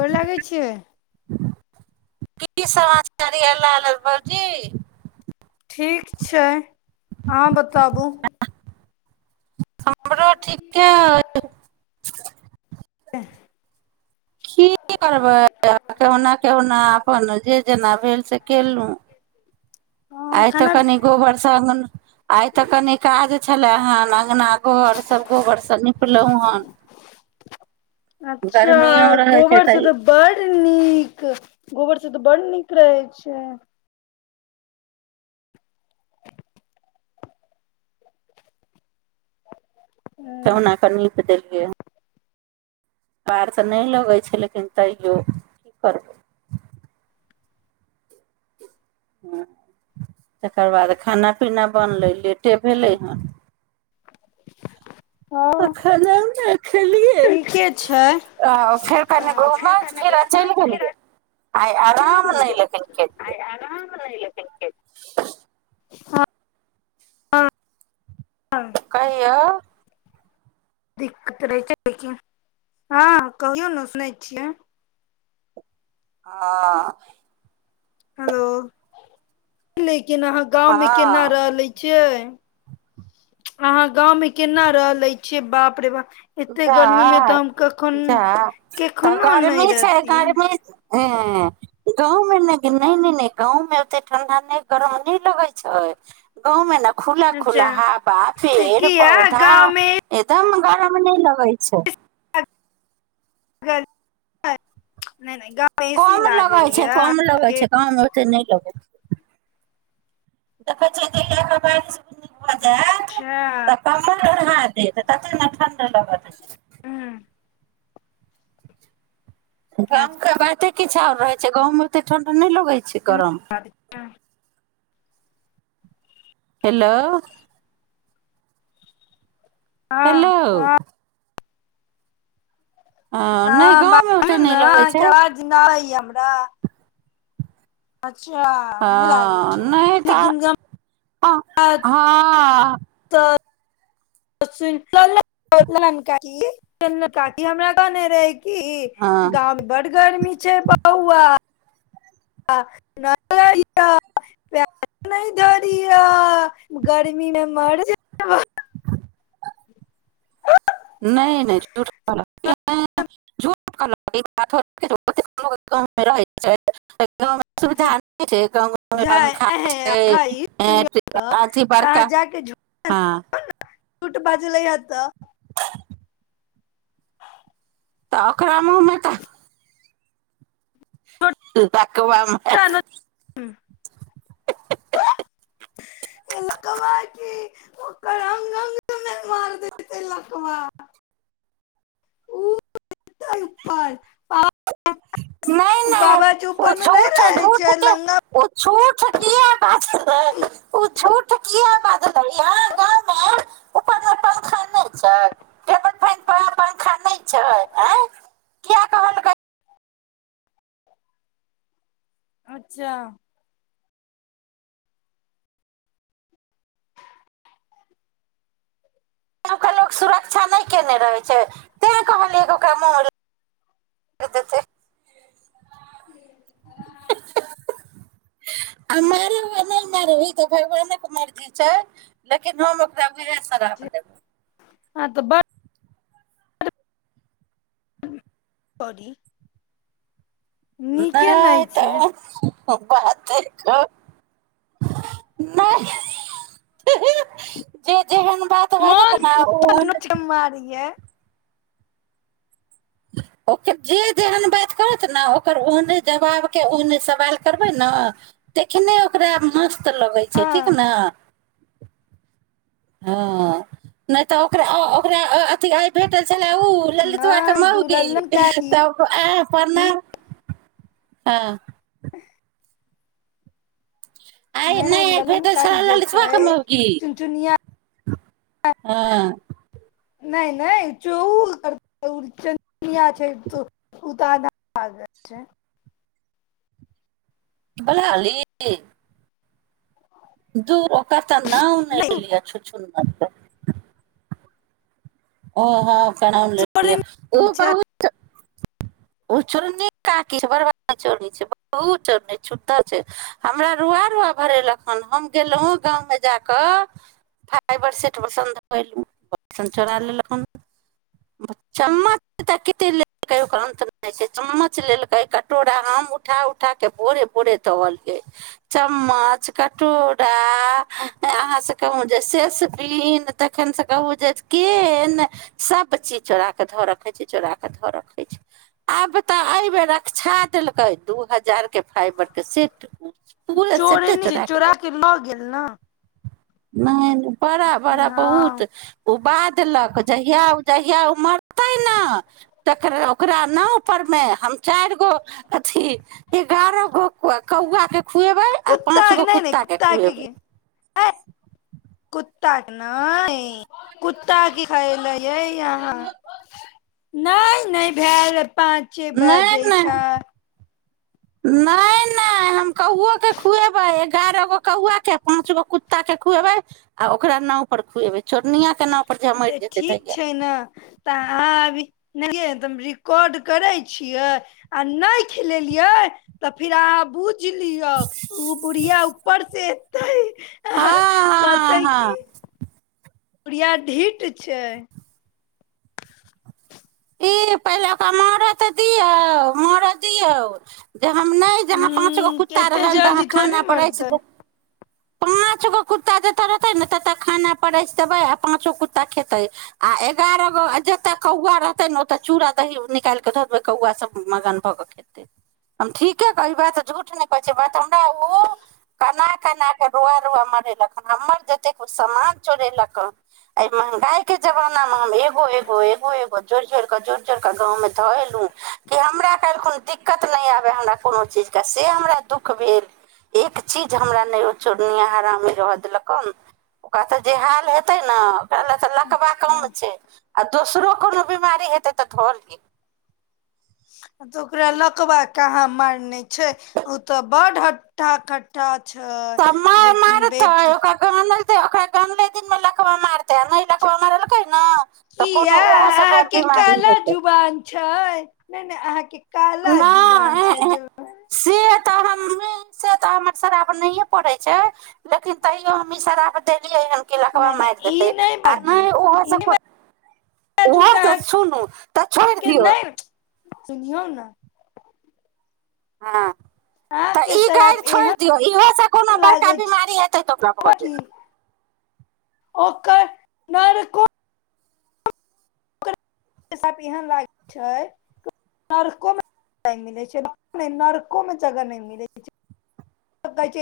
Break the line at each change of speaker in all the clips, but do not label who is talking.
गोर लागै छियै
की समाचारी है लालल भौजी
ठीक छैय अहाँ बताबू
हमरो ठीके अइ
[inaudible]
[inaudible]
[inaudible]
की करबै त केहुना केहुना अपन जे जेना भेल से केलहुँ
हँ
आइ तऽ
खाना
कनि गोबर स आइ तऽ कनि काज छलै हान अ घर गरपलहु हन
अच्छा
गर्मी
गोबर स तऽ बड नीक गोबर सभ तऽ बर नीक रहै छैय
केहुना क नीप देलियै पार तऽ नहि लगै छैय लेकिन तैओ की करबै तकर बाद खाना पीना बनले लेट ट भेलै हँ
[inaudible]
त खाना खेलियै
ठीके छै
आ फेर कनि घूमह
कने
फेर आ
घुमल
चलि
फेर
गेलियै आइ आराम नहि लेकिन खेलियै
नै लेकिन कलियय हँ
कहियाव
दिक्कत रहै छैय लेकिन हँ कहिय वोने सुनै छियै
ह
हेलो के अहाँ गाँंव मे केना
हँ
रहले छियै अहाँ गाँंवं में केना रहले छीयै बाप रे बाप एते
जा
गर्मी मे तऽ हम कखन
जा तऽ
केखनो नहि
गर्मी छैय
रहतियै
गर्मी ह गांव मे ने नहि गाव मे ओते ठंडा नहि गरम नहि लगे छैय गांव मे ने खुला
अच्छा
खुला हाबा
तऽ
फेड़
किया
पौधा
गाँवमे
एकदम ब नहि लगई छैय
नहि नहि गाँव मे ए सी
कम
लागल
लगैत छैय कम लगैत
ये
छैय गांव में ओतेक नहि लगैत छैय देखै छी जे
अच्छा
बढ़ा दे तख ने बाद [unintelligible]
हँ हँ
काम क बाते किछु आओर रहै छै गाव मे एतेक ठंडा नहि लगै छै गरम
[unintelligible]
हेलो हेलौ नहि
हँ
गाँवमे
बाज
ओते
ने
नहि लगै छै
अहाँके अबाज नैया हमरा अच्छा
हँ
नहि लागै छै लेकिन
ह हँ
तर ब च [unintelligible] फोन कयला न काटली च काकी हमरा कह नहि रहै की
हँ
गाँंव मे बड़ गर्मी छै बौआ प नहि धरह गर्मीमे मर जैब
नहि नहि झुठ कहलक इ बात गाव मे सुविधा नहि छै पंखा छै
हइ सुनियौ तऽ तऽ
अथि बड़का हँ
झुठ बाजी ल हत
तऽ ओकरा मुँहमे तऽ त त कबमे [inaudible]
कवे ओकरा अंग अंग मे मार देेतै लकवा [unintelligible]
नहि
ओ
नहि
बाबाजी
ओ
ऊपर मे नहि
झूठ
रहे छै
झूठ के
लंगा
ओ झूठ कि बाजलै ओ झूठ त की ह बाजलै परख नहि छै टेल फन पंखा नहि छै आ किया कहलकै
अच्छा
त ओकेरा लोक सुरक्षा नहि कयने रहै छै तैँ कहलियैग ओकरा म हदेतै
[unintelligible]
आ मार आ नहि मारै त भगवाने मर्जी छै लेकिन हम ओकरा श्राप देबै
हँ तऽ बड बॉरी
नहि
छै
तऽ बात नहि जेहन बात भ जेत ने ओ
मोन नोच के मारिये
ओकर जे जेहन बात करत ने ओकर ओन जवाबके ओहन सवाल करबै ने तखने ओकरा मस्त त लगै छै
हँ
ठीक ने हँ नहि तऽ ओकरा ओकरा अथ भेट छै चल उ ललितवा के
नहि
मौगी
दुललन काकी
आक आ ण हँ आइ नहि
ललन
फेटल स
काकी जो
ललत ब
छै
क मौगी
चुनचुनिया
हँअ्
नहि नहि चौल चिया छै त उताा भ जाइ छै [unintelligible]
बलाली दूर ओकर तऽ नाव न
नहि
लिअ छु छुन् अच्छा ओ हं च उन ल
चोरनी
ओ
छै
बत ओ चोरनी काकी बड़ भारी चोरनी छैइ बहुत चोरनी छैइ छूधर छई हमरा रुआ रुआ भरेलक हन हम गेलहु गाँव मे जाक फाइबर सेट पसंद परि फट सन चोरा लेलक हन एगो च्मच तो केते लेल कहियो के अंत छै चम्मच लेलकै कटोरा हम उठा उठा कऽ भोरे भोरे धऽ अलियै चम्मच कटोरा अहाँसे कहू जे सेसपिन तखनसँ कहू जे केन सब चीज चोरा कऽ धऽ रखइ छै चोराऽ धऽ रखै छै आब तऽ अई बेर अकक्षा देलकै दू हजार के फाइबर के सेट पूरा सेटे
चोरनी छै
चोरा के ल
लऽ गेल न
गेलैइ नई बड़ा बड़ा बहुत
हँ
ओ उकछाय देलक जहिया उ जहिया उ मरतै न तकरा ओकरा न चारि गो अथी एगारह गो कौआ के खुएबै आ
कुत्ता
पाँच
के
गो
नहि नहि
कुत्ता के खुएबै
ए कुत्ता के नैइ कुत्ता की खैलैऐ ह हँ नई नई भेल पाँचे बाजै छैइ
नई नई हम कौओ के खुएबै एगारहगो कौआ के पांच गो कुत्ता के खुएबैइ आ ओकरा नाव पर खुएवे चोरनीया के नाव पर जे मरि
तऽ
जेतै
ठीक
तहिया
छैइ ना तऽ अहाँ आबी नईये रिकॉर्ड करै छियै आ नई खिलेलियै तऽ फिर अहाँ बू बुझ लिऔ ओ बुढ़िया ऊपर से तै आ
हँ हँ
कहतै
हँ
की बुढ़िया ढिठ छैय
ई पहिले ओकरा मरअ् दियौ मरअ् दियौ जे हम नई जहाँ पाँच गो
हूं
कुत्ता
एते
रहल तहाँ
जल्दी थोड़ी
खाना प्रसाद
मरतै
दे पाँच गो कुत्ता जतऽ रहतै न ततऽ खाना परसि देबै आ पाँचो कुत्ता खेतै आ एगारह गो जतय कौआ रहतै त चूड़ा दही निकाल के ध देबै कौआ सब मगन भऽ के खेतैइ हम ठीके कहबई बात झूठ नई कहै छिअई बात हमरा ओ कना कना के रोआ रोआ मरेलक ह हमर जते सामान चोरेलक हन ए महंगाई के जमाना में हम एगो एगो एगो एगो जोरि जोरि कऽ जोड़ि जोड़ि कऽ गाँवमे धऽ अयलहुँ कि हमरा कि हमरा काइलखन दिक्कत नहि आबय हमरा कोनो चीजके से हमरा दुःख भेल एक चीज हमरा नई ओ चोरनिया हारामी रहय देलक हन ओकरा तऽ जे हाल हेतै न ओकरा लए तऽ लकबा कम
अच्छा
छैइ आ दोसरो कोनों बीमारी हेतै तऽली
तऽ ओकरा लकबा कहाँ मारने छैय ओ तऽ बड ह्ठा कट्ठा छै
तऽ माई
लेकिन
मारतै
बेट
तऽ ओकरा क तऽ नहि लकवा मारलकै नै तऽ
किया
कोनो ओहो स बर
अहाँके
बीमार हेतै
नहिं नहिं अहाँके काल जुबान छैय जे
त हम में से त हमर शराप नहिये पड़े छैय लेकिन तैयो हम ई शराप दे य ह लकवा
नहि नहि
मारि
ई
देतै आ
बाजू
नहि
ई नहि
ओहो
बाजू कि
ओहोस
अहाँके
सुनू तऽ छोड़ि दियौ
यौ ने
हाँ तऽ
अहाँके
ई गाइर
श्राप
छोड़ि
एहन
दियौ इहोसँ कोनो बड़का
लागै
बिमारी हेतै तऽ ओकरा
छै
भऽ
कि
जेतै
ओकर [unintelligible] बडको सप एहेन लागये छैय जे नरको में जगह नहि मिलय छैय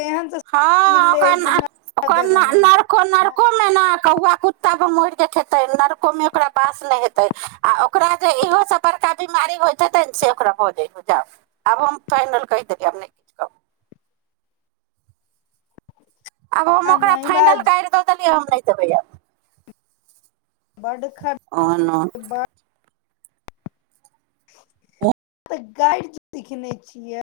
हँ ओकरा न
जगह
ओकरा
नहि
नर्कों में न कौआ कुत्ता मोड़ क खेतै नरको मे ओकरा वास नहि हेतै आ ओकरा जे इहो से बड़का बिमारी होइ हेतै ने से ओकरा भऽजै जाब आब हम फाइनल कहि देलियैब नहि किछु कहबइ आब हम ओकरा फाइनल गाइर द देलियै तै नहि देवय आब
बड खब
ओहन
बड तऽ गाइर जे सिखने छियै